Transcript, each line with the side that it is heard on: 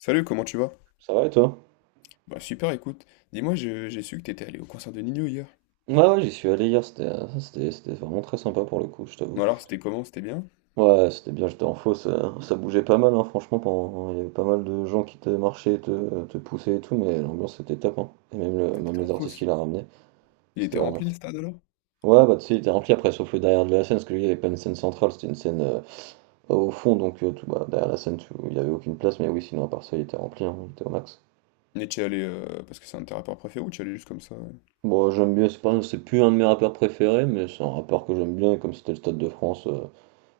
left: Salut, comment tu vas?
right: Ça va et toi?
left: Bah super, écoute, dis-moi, j'ai su que t'étais allé au concert de Nino hier.
right: Ouais, j'y suis allé hier, c'était c'était vraiment très sympa pour le coup, je
left: Bon
right: t'avoue.
left: alors, c'était comment? C'était bien?
right: Ouais, c'était bien, j'étais en fausse, ça bougeait pas mal, hein, franchement, il y avait pas mal de gens qui te marchaient, te poussaient et tout, mais l'ambiance était top, hein. Et même,
left: Ah,
right: même
left: t'étais en
right: les artistes qui
left: fausse.
right: l'a ramené,
left: Il
right: c'était
left: était
right: vraiment...
left: rempli le stade alors?
right: Ouais, bah tu sais, il était rempli, après, sauf le derrière de la scène, parce que lui, il n'y avait pas une scène centrale, c'était une scène au fond, donc tout, bah, derrière la scène, il n'y avait aucune place, mais oui, sinon, à part ça, il était rempli, hein, il était au max.
left: Mais tu es allé parce que c'est un de tes rappeurs préférés ou tu es allé juste comme ça?
right: Bon, j'aime bien, c'est pas, c'est plus un de mes rappeurs préférés, mais c'est un rappeur que j'aime bien, et comme c'était le Stade de France...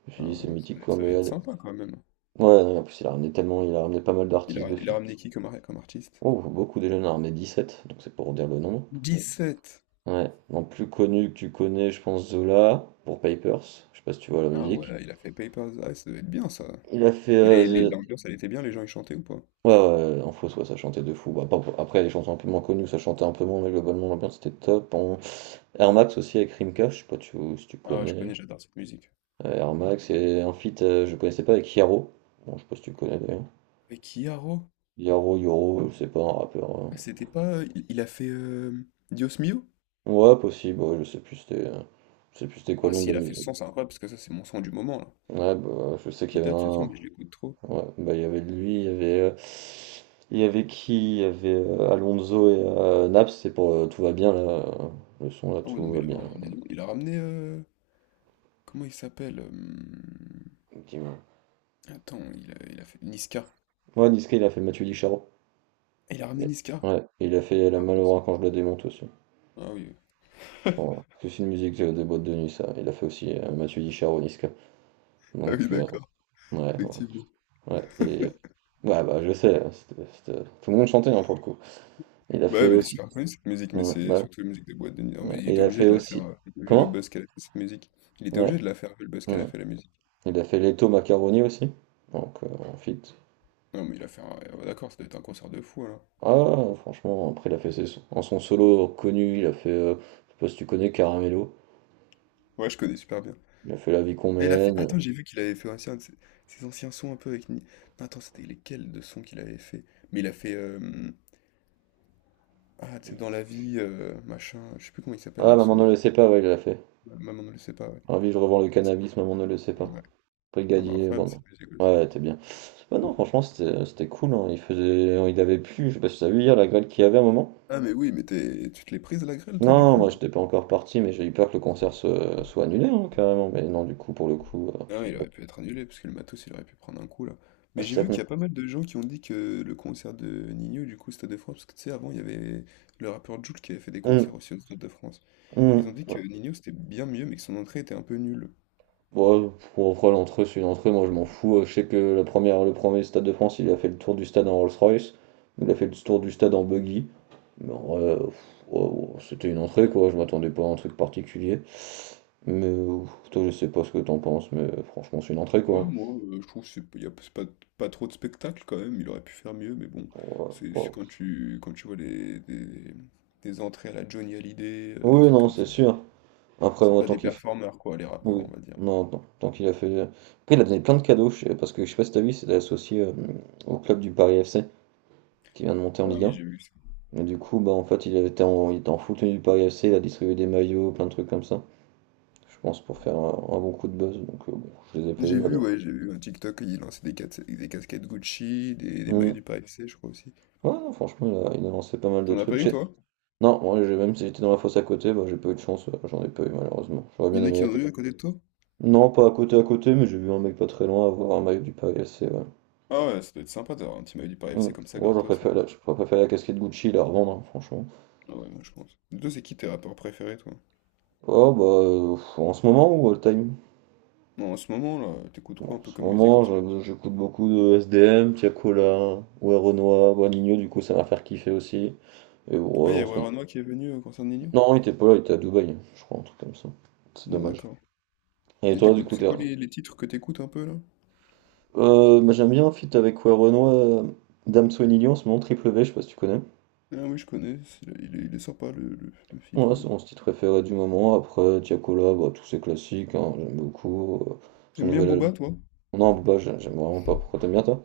right: Je me suis
left: Ah
right: dit,
left: ouais,
right: c'est
left: non,
right: mythique quoi,
left: ça va
right: mais
left: être
right: elle.
left: sympa quand même.
right: Ouais, non, en plus, il a ramené pas mal
left: Il
right: d'artistes
left: a,
right: de
left: il a
right: filles.
left: ramené qui comme, comme artiste?
right: Oh, beaucoup déjà, il en a ramené 17 donc c'est pour dire le nom.
left: 17!
right: Ouais, non, plus connu que tu connais, je pense Zola, pour Papers, je sais pas si tu vois la
left: Ah
right: musique.
left: ouais, il a fait Papers. Ah, ça doit être bien ça.
right: Il a fait.
left: Mais
right: The-
left: l'ambiance, elle était bien, les gens ils chantaient ou pas?
right: ouais, en fausse, ouais, ça chantait de fou. Après, les chansons un peu moins connues, ça chantait un peu moins, mais globalement, l'ambiance était top. En... Air Max aussi avec Rimka, je sais pas si tu
left: Ah ouais, je
right: connais.
left: connais, j'adore cette musique.
right: Air Max et un feat, je connaissais pas, avec Yaro. Bon, je sais pas si tu connais d'ailleurs.
left: Avec Kiaro?
right: Yaro, Yoro, je sais pas, un rappeur.
left: Ah, c'était pas, il a fait Dios Mio?
right: Ouais, possible, ouais, je sais plus c'était je sais plus c'était quoi
left: Ah
right: le nom
left: si,
right: de
left: il
right: la
left: a fait ce
right: musique.
left: son, c'est incroyable parce que ça, c'est mon son du moment là.
right: Ouais, bah, je sais qu'il
left: Il
right: y avait
left: date ce son,
right: un
left: mais je l'écoute trop.
right: ouais, bah il y avait lui, il y avait qui? Il y avait Alonso et Naps, c'est pour tout va bien là, le son là
left: Ah ouais, non,
right: tout
left: mais
right: va
left: il a
right: bien.
left: vraiment ramené du monde. Il a ramené, comment il s'appelle?
right: Dis-moi.
left: Attends, il a fait Niska.
right: Ouais, Niska, il a fait Mathieu Di Charo.
left: Ah, il a ramené
right: Mais-
left: Niska.
right: Ouais, et il a fait La
left: Ah oui.
right: Malheur quand je la démonte aussi.
left: Ah oui,
right: Voilà. Parce que c'est une musique des boîtes de nuit ça. Il a fait aussi Mathieu Di Charo, Niska.
left: ah
right: Donc
left: oui, d'accord,
right: ouais, ouais,
left: effectivement.
right: ouais, et ouais bah je sais, hein, tout le monde chantait hein, pour le coup. Il a
left: Bah ouais,
right: fait
left: mais elle est
right: aussi.
left: super connue cette musique, mais
right: Ouais,
left: c'est
right: bah
left: surtout la musique des boîtes de nuit. Non,
right: ouais,
left: mais
right: ouais.
left: il
right: Il
left: était
right: a
left: obligé
right: fait
left: de la faire,
right: aussi.
left: vu le
right: Comment?
left: buzz qu'elle a fait cette musique. Il était
right: Ouais.
left: obligé de la faire vu le buzz qu'elle a
right: Hmm.
left: fait la musique.
right: Il a fait Leto Macaroni aussi. Donc en fit.
left: Non, mais il a fait un. Ouais, d'accord, ça doit être un concert de fou alors.
right: Ah franchement, après il a fait ses sons. En son solo connu, il a fait je sais pas si tu connais Caramello.
left: Ouais, je connais super bien.
right: Il a fait La vie qu'on
left: Ah, il a fait.
right: mène.
left: Attends, j'ai vu qu'il avait fait aussi un de ses, ses anciens sons un peu avec. Non, attends, c'était lesquels de sons qu'il avait fait? Mais il a fait, ah, tu sais, dans la vie, machin, je sais plus comment il s'appelle
right: Ah
left: le
right: maman
left: son,
right: ne
left: là.
right: le sait pas, ouais, il l'a fait.
left: Ouais, Maman ne le sait pas, ouais.
right: Ravi, je revends le
left: Ah
right: cannabis, maman ne le sait
left: c'est
right: pas.
left: ouais. Ah mais
right: Brigadier, bon
left: incroyable
right: non.
left: cette musique aussi.
right: Ouais, t'es bien. Bah non, franchement, c'était cool, hein. Il faisait, il avait plu, je sais pas si t'as vu hier la grêle qu'il y avait un moment.
left: Ah mais oui, mais t'es es tu te l'es prise à la grêle toi du
right: Non,
left: coup ou
right: moi
left: pas?
right: j'étais pas encore parti, mais j'ai eu peur que le concert soit annulé, hein, carrément. Mais non, du coup, pour le coup,
left: Ah ouais,
right: c'est
left: il aurait pu être annulé parce que le matos, il aurait pu prendre un coup là.
right: ah,
left: Mais j'ai
right: c'est ça
left: vu
right: qu'on.
left: qu'il y a pas mal de gens qui ont dit que le concert de Nino du coup au Stade de France, parce que tu sais avant il y avait le rappeur Jul qui avait fait des concerts
right: Hum,
left: aussi au Stade de France. Ils ont
right: hum,
left: dit
right: ouais.
left: que Nino c'était bien mieux mais que son entrée était un peu nulle.
right: Ouais, pour après, l'entrée, c'est une entrée, moi je m'en fous. Je sais que le premier Stade de France, il a fait le tour du stade en Rolls-Royce, il a fait le tour du stade en buggy. Mais en vrai, ouais, c'était une entrée, quoi, je m'attendais pas à un truc particulier. Mais toi, je sais pas ce que t'en penses, mais franchement, c'est une entrée,
left: Ouais,
right: quoi.
left: moi, je trouve que c'est pas, pas trop de spectacle quand même, il aurait pu faire mieux, mais bon,
right: Ouais,
left: c'est
right: ouais.
left: quand tu vois des entrées à la Johnny Hallyday, des
right: Oui,
left: trucs
right: non,
left: comme
right: c'est
left: ça.
right: sûr. Après,
left: C'est
right: moi,
left: pas
right: tant
left: des
right: qu'il
left: performeurs, quoi, les rappeurs,
right: Oui,
left: on va dire.
right: non, non. Tant qu'il a fait. Après, il a donné plein de cadeaux, parce que je sais pas si t'as vu, c'était associé au club du Paris FC qui vient de monter en
left: Ah
right: Ligue
left: oui,
right: 1.
left: j'ai vu ça.
right: Et du coup, bah en fait, il était en full tenue du Paris FC, il a distribué des maillots, plein de trucs comme ça. Je pense pour faire un bon coup de buzz. Donc, bon, je les ai pas vus
left: J'ai vu,
right: malheureusement.
left: ouais, j'ai vu un TikTok, il lançait des casquettes Gucci, des maillots
right: Mm.
left: du Paris FC, je crois aussi.
right: Ouais, non, franchement, il a lancé pas mal de
left: T'en as
right: trucs.
left: pas eu,
right: J'ai-
left: toi?
right: Non, moi, j'ai- même si j'étais dans la fosse à côté, bah, j'ai pas eu de chance, j'en ai pas eu malheureusement. J'aurais
left: Il y
right: bien
left: en a qui
right: aimé.
left: en ont eu à côté de toi?
right: Non, pas à côté, mais j'ai vu un mec pas très loin avoir un maillot du Paris FC, ouais.
left: Ah ouais, ça doit être sympa d'avoir un petit maillot du Paris FC
right: Mm.
left: comme ça,
right: Oh,
left: gratos.
right: j'aurais préféré la casquette Gucci la revendre, hein, franchement.
left: Ah ouais, moi, je pense. Et toi, c'est qui tes rappeurs préférés, toi?
right: Oh, bah, en ce moment ou all time?
left: Non, en ce moment, là, t'écoutes quoi
right: Bon,
left: un
right: en
left: peu
right: ce
left: comme musique
right: moment,
left: en ce moment?
right: j'écoute beaucoup de S D M Tiakola, ouais, Renoir, Boiligno, du coup, ça m'a fait kiffer aussi. Et bon,
left: Ah,
right: ouais,
left: il y
right: en
left: a
right: ce moment-
left: Waranoa qui est venu concernant Nino?
right: Non, il était pas là, il était à Dubaï, je crois, un truc comme ça. C'est
left: Ah,
right: dommage.
left: d'accord.
right: Et
left: Et
right: toi, du
left: t'écoutes,
right: coup,
left: c'est
right: t'es...
left: quoi les titres que t'écoutes un peu là?
right: Bah, j'aime bien un feat avec ouais, Renoir, Damso et Nili en ce moment, Triple V, je sais pas si tu connais.
left: Ah oui, je connais, il est sympa le, le feat,
right: Ouais,
left: ouais.
right: c'est mon style préféré du moment. Après, Tiakola, bah, tous ces classiques, hein, j'aime beaucoup. Son
left: T'aimes bien
right: nouvel album.
left: Booba, toi?
right: Non, Booba, j'aime vraiment pas. Pourquoi t'aimes bien toi?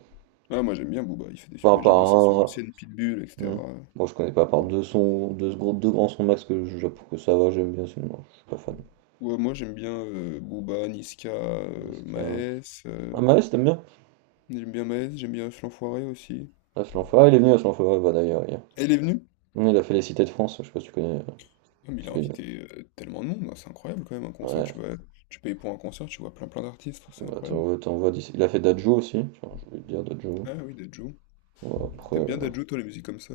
left: Ah, moi j'aime bien Booba, il fait des...
right: Enfin,
left: mais
right: par
left: j'aime bien ses sons
right: un.
left: anciennes, Pitbull, etc.
right: Hmm. Moi, je connais pas, par deux sons, deux grands sons max que je que ça va, j'aime bien, sinon, je suis pas fan.
left: Ouais, moi j'aime bien Booba, Niska,
right: Disque,
left: Maes,
right: Ah, Maes, t'aimes bien?
left: j'aime bien Maes, j'aime bien Flanfoiré aussi.
right: Ah, Flanfara, il est venu à Flanfara, bah d'ailleurs, hier.
left: Elle est venue?
right: Il a fait les cités de France, je sais pas si tu connais.
left: Ah, mais il
right: C'est
left: a
right: une-
left: invité tellement de monde, hein, c'est incroyable quand même, un concert,
right: Ouais,
left: tu vois, tu payes pour un concert, tu vois plein plein d'artistes, c'est
right: bah,
left: incroyable.
right: t'en vois d'ici. Il a fait Dadjo aussi, tiens, je voulais te dire Dadjo.
left: Ah oui, Dadju.
right: Ouais, après.
left: T'aimes bien Dadju, toi, les musiques comme ça?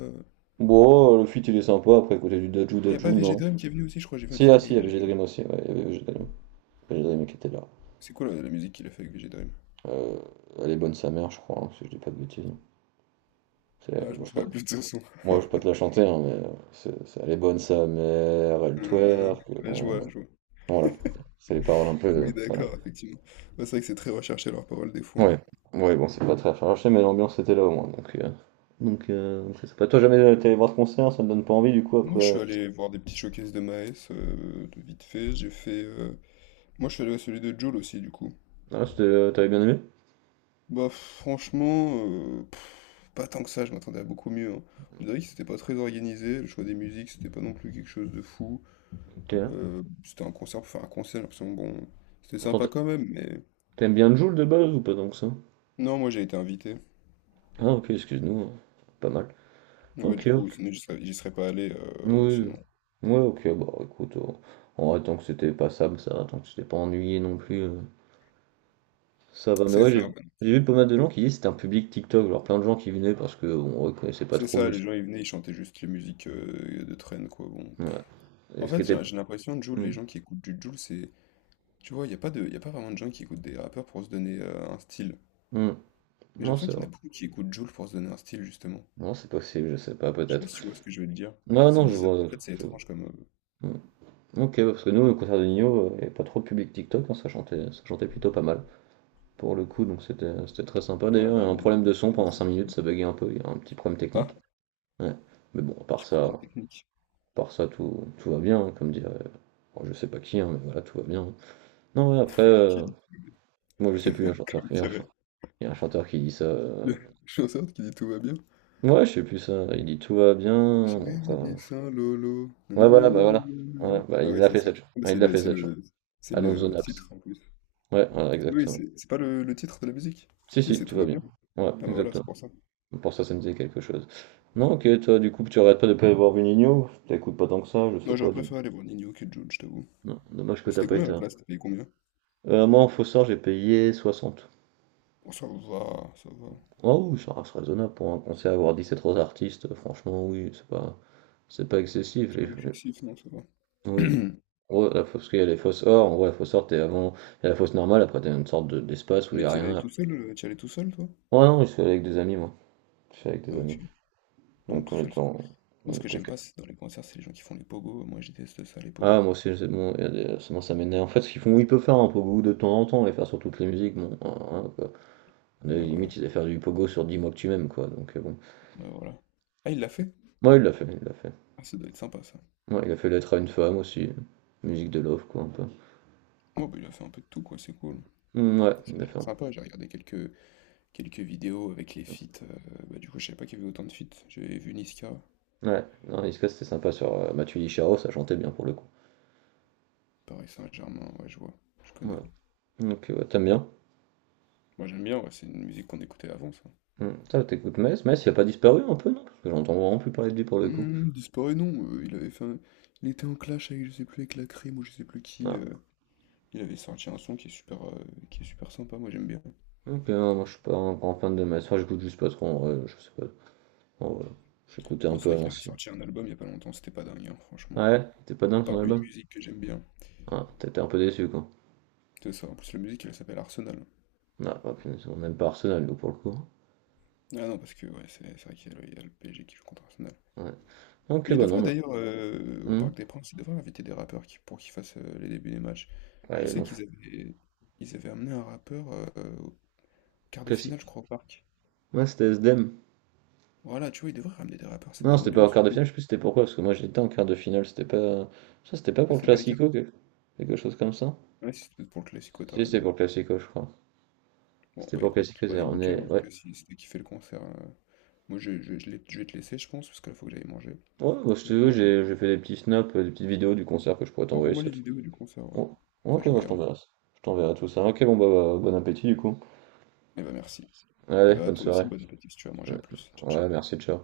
right: Bon, le feat il est sympa, après, côté du Dadjo,
left: Il n'y a pas
right: Dadjo, non.
left: Vegedream qui est venu aussi, je crois, j'ai vu un
right: Si, ah
left: TikTok
right: si,
left: avec
right: il y avait
left: Vegedream.
right: G-Dream aussi, ouais, il y avait G-Dream. G-Dream qui était là.
left: C'est quoi la musique qu'il a fait avec VGDream?
right: Heu, elle est bonne sa mère, je crois, hein, si je dis pas de bêtises. C'est
left: Ah, je
right: bon,
left: me
right: je peux
left: souviens plus de son son.
right: je peux te la chanter, hein, mais c'est elle est bonne sa mère, elle twerk,
left: Là, je
right: on
left: vois, je vois.
right: voilà, c'est les paroles un peu,
left: Oui,
right: voilà.
left: d'accord, effectivement. Bah, c'est vrai que c'est très recherché leurs paroles des fois, hein.
right: Ouais, ouais, bon, c'est pas très recherché, mais l'ambiance était là au moins, donc donc c'est pas Toi, jamais, tu allé voir ce concert, ça me donne pas envie du coup
left: Moi, je suis
right: après?
left: allé voir des petits showcases de Maes, de vite fait. J'ai fait, moi, je suis allé à celui de Jul aussi, du coup.
right: Ah, c'était, tu bien aimé?
left: Bah, franchement, pff, pas tant que ça, je m'attendais à beaucoup mieux, hein. On dirait que c'était pas très organisé, le choix des musiques, c'était pas non plus quelque chose de fou.
right: OK.
left: C'était un concert pour faire un concert, j'ai l'impression, bon, c'était
right: Pourtant,
left: sympa quand même, mais
right: tu bien Joule de base ou pas donc ça?
left: non, moi j'ai été invité.
right: Ah OK, excuse-nous, hein, pas mal.
left: Ouais, du
right: OK.
left: coup, sinon j'y serais pas allé,
right: Oui.
left: sinon.
right: Oui. Ouais, OK, bah, écoute, on en vrai, tant que c'était passable, ça va, tant que c'était pas ennuyé non plus, ça va. Mais
left: C'est
right: ouais,
left: ça, ouais.
right: j'ai vu pas mal de gens qui disaient que c'était un public TikTok, genre plein de gens qui venaient parce que bon, on reconnaissait pas
left: C'est
right: trop
left: ça, les
right: juste.
left: gens ils venaient, ils chantaient juste les musiques de traîne, quoi. Bon.
right: Ouais.
left: En
right: Et ce qui
left: fait,
right: était.
left: j'ai l'impression, Jul, les
right: Hmm.
left: gens qui écoutent du Jul, c'est. Tu vois, il n'y a pas de, y a pas vraiment de gens qui écoutent des rappeurs pour se donner un style.
right: Hmm.
left: Mais j'ai
right: Non, c'est
left: l'impression qu'il y
right: vrai.
left: en a beaucoup qui écoutent Jul pour se donner un style, justement.
right: Non, c'est possible, je sais pas,
left: Je sais pas
right: peut-être.
left: si tu vois ce que je veux te dire.
right: Non,
left: C'est
right: non, je
left: bizarre. En
right: vois.
left: fait, c'est étrange comme.
right: Hmm. Ok, ouais, parce que nous, au concert de Nino, il n'y avait pas trop de public TikTok, hein, ça chantait plutôt pas mal, pour le coup, donc c'était très sympa.
left: Ouais,
right: D'ailleurs, il
left: bah,
right: y a un
left: il
right: problème de son
left: est des
right: pendant 5
left: centres.
right: minutes, ça buguait un peu, il y a un petit problème
left: Ah,
right: technique. Ouais. Mais bon,
left: tu prends une
right: à
left: technique.
right: part ça, tout va bien, hein, comme dirait. Bon, je sais pas qui, hein, mais voilà, tout va bien. Non, ouais, après,
left: Qui dit,
right: moi je sais plus, il y a un chanteur,
left: comme
right: il y a un
left: dirait.
right: chan- il y a un chanteur qui dit ça.
left: Je suis en sorte qu'il dit tout va bien.
right: Ouais, je sais plus ça, il dit tout va bien.
left: J'ai
right: Bon, après,
left: vu
right: je-
left: ça, Lolo.
right: Ouais, voilà. Ouais,
left: Nananananana.
right: bah,
left: Ah
right: il
left: oui,
right: l'a
left: c'est
right: fait
left: ça.
right: cette
left: Ah,
right: chanson.
left: mais
right: Ouais, il
left: c'est
right: l'a fait cette chanson.
left: c'est
right: Alonso
left: le
right: Naps.
left: titre en plus.
right: Ouais, voilà,
left: Oui,
right: exactement.
left: c'est pas le, le titre de la musique.
right: Si,
left: Si,
right: si,
left: c'est
right: tout
left: Tout
right: va
left: va
right: bien.
left: bien.
right: Ouais,
left: Ah bah voilà, c'est
right: exactement.
left: pour ça.
right: Pour ça, ça me disait quelque chose. Non, ok, toi, du coup, tu arrêtes pas de pas avoir vu t'écoutes pas tant que ça, je sais
left: Moi, j'aurais
right: pas. Du-
left: préféré aller voir Nino que Jules, je t'avoue.
right: Non, dommage que
left: Mais
right: t'as
left: c'était
right: pas
left: combien la
right: été.
left: place? T'as payé combien?
right: Moi, en faux sort, j'ai payé 60.
left: Oh, ça va, ça va.
right: Oh oui, ça reste raisonnable pour un concert, avoir 17 autres artistes, franchement, oui, c'est pas excessif.
left: C'est pas excessif, non, ça va.
right: Oui, Ouais, parce qu'il y a les fausses or, en vrai, la fausse or, t'es avant, il y a la fausse normale, après t'as une sorte d'espace où il
left: Mais
right: y a
left: t'y allais
right: rien.
left: tout seul, t'y allais tout seul, toi?
right: Ouais, non, je suis allé avec des amis, moi. Je suis allé avec
left: Ah
right: des
left: ok.
right: amis.
left: Non,
right: Donc
left: tout
right: on
left: seul,
right: était
left: ça-
right: en...
left: moi,
right: on
left: ce que
right: était
left: j'aime
right: que-
left: pas c'est dans les concerts, c'est les gens qui font les pogos. Moi, je déteste ça, les pogos.
right: Ah, moi aussi, c'est bon, il y a des- c'est bon, ça m'énerve. En fait, ce qu'ils font, ils peuvent faire un pogo de temps en temps, et faire sur toutes les musiques, bon, hein, quoi. Mais
left: Ouais, voilà.
right: limite, ils allaient faire du pogo sur 10 mois que tu m'aimes, quoi, donc bon.
left: Ouais, voilà. Ah, il l'a fait?
right: Moi, il l'a fait.
left: Ah, ça doit être sympa, ça.
right: Ouais, il a fait Lettre à une femme aussi, musique de Love quoi un peu.
left: Ouais, bah, il a fait un peu de tout, quoi, c'est cool.
right: Mmh, ouais,
left: Ça
right: il a
left: a l'air
right: fait un
left: sympa, j'ai regardé quelques, quelques vidéos avec les feats, bah, du coup, je savais pas qu'il y avait autant de feats. J'avais vu Niska,
right: peu. Ouais, non, Niska c'était sympa sur Mathieu Licharo, ça chantait bien pour le coup.
left: Paris Saint-Germain, ouais, je vois, je
right: Ouais.
left: connais.
right: Ok, ouais, t'aimes bien?
left: Moi, j'aime bien, ouais, c'est une musique qu'on écoutait avant, ça.
right: Mmh. Ça, t'écoutes Metz? Metz, il a pas disparu un peu, non? Parce que j'entends vraiment plus parler de lui pour le coup.
left: Hmm, disparaît, non, il avait fait un- il était en clash avec, je sais plus, avec la crème ou je sais plus qui.
right: Ah.
left: Il avait sorti un son qui est super sympa, moi j'aime bien.
right: Ok, non, moi je suis pas un grand fan de Metz. Enfin, j'écoute juste pas trop en vrai, je sais pas. En vrai, j'écoutais un
left: Non, c'est
right: peu
left: vrai
right: à
left: qu'il avait
right: l'ancienne.
left: sorti un album il y a pas longtemps, c'était pas dingue, hein, franchement.
right: Ouais, t'es pas
left: À
right: dingue son
left: part une
right: album?
left: musique que j'aime bien.
right: Ah, t'étais un peu déçu quoi.
left: C'est ça, en plus la musique elle s'appelle Arsenal.
right: Ah, oh, punaise, on aime pas Arsenal nous pour le coup, hein.
left: Ah non, parce que ouais, c'est vrai qu'il y, a le il y a le PSG qui joue contre Arsenal.
right: Ouais. Ok,
left: Mais il
right: bah non,
left: devrait
right: bah.
left: d'ailleurs, au
right: Mmh.
left: Parc des Princes, il devrait inviter des rappeurs pour qu'ils fassent les débuts des matchs. Je
right: Ouais, ils
left: sais
right: l'ont fait.
left: qu'ils avaient, ils avaient amené un rappeur au quart de finale, je
right: Classique.
left: crois, au Parc.
right: Ouais, c'était SDM.
left: Voilà, tu vois, ils devraient ramener des rappeurs, ça met
right: Non, c'était pas en
left: l'ambiance, je
right: quart de
left: trouve.
right: finale, je sais plus c'était pourquoi, parce que moi j'étais en quart de finale, c'était pas. Ça, c'était pas
left: Là,
right: pour le
left: c'est pas les cas.
right: Classico, quelque chose comme ça?
left: Ouais, c'est peut-être pour le Classico, t'as
right: Si, c'était
left: raison.
right: pour le Classico, je crois.
left: Bon,
right: C'était
left: bah
right: pour le
left: écoute,
right: Classico,
left: bah,
right: c'est
left: nickel,
right: ramené.
left: en tout
right: Ouais.
left: cas, si c'était kiffé le concert, hein. Moi, je vais te laisser, je pense, parce que là, faut que j'aille manger.
right: Ouais, moi je
left: Je vais
right: te
left: pas
right: vois,
left: manger.
right: j'ai fait des petits snaps, des petites vidéos du concert que je pourrais
left: Bon,
right: t'envoyer,
left: envoie-moi
right: ça
left: les
right: te-
left: vidéos du concert, ouais.
right: Bon.
left: Ça,
right: Ok,
left: je
right: moi je
left: regarde.
right: t'enverrai ça. Je t'enverrai tout ça. Ok, bon, bah, bon appétit du coup.
left: Eh bah, merci. Et
right: Allez,
left: bah,
right: bonne
left: toi aussi,
right: soirée.
left: bon appétit si tu vas manger à plus. Ciao,
right: Ouais,
left: ciao.
right: merci, ciao.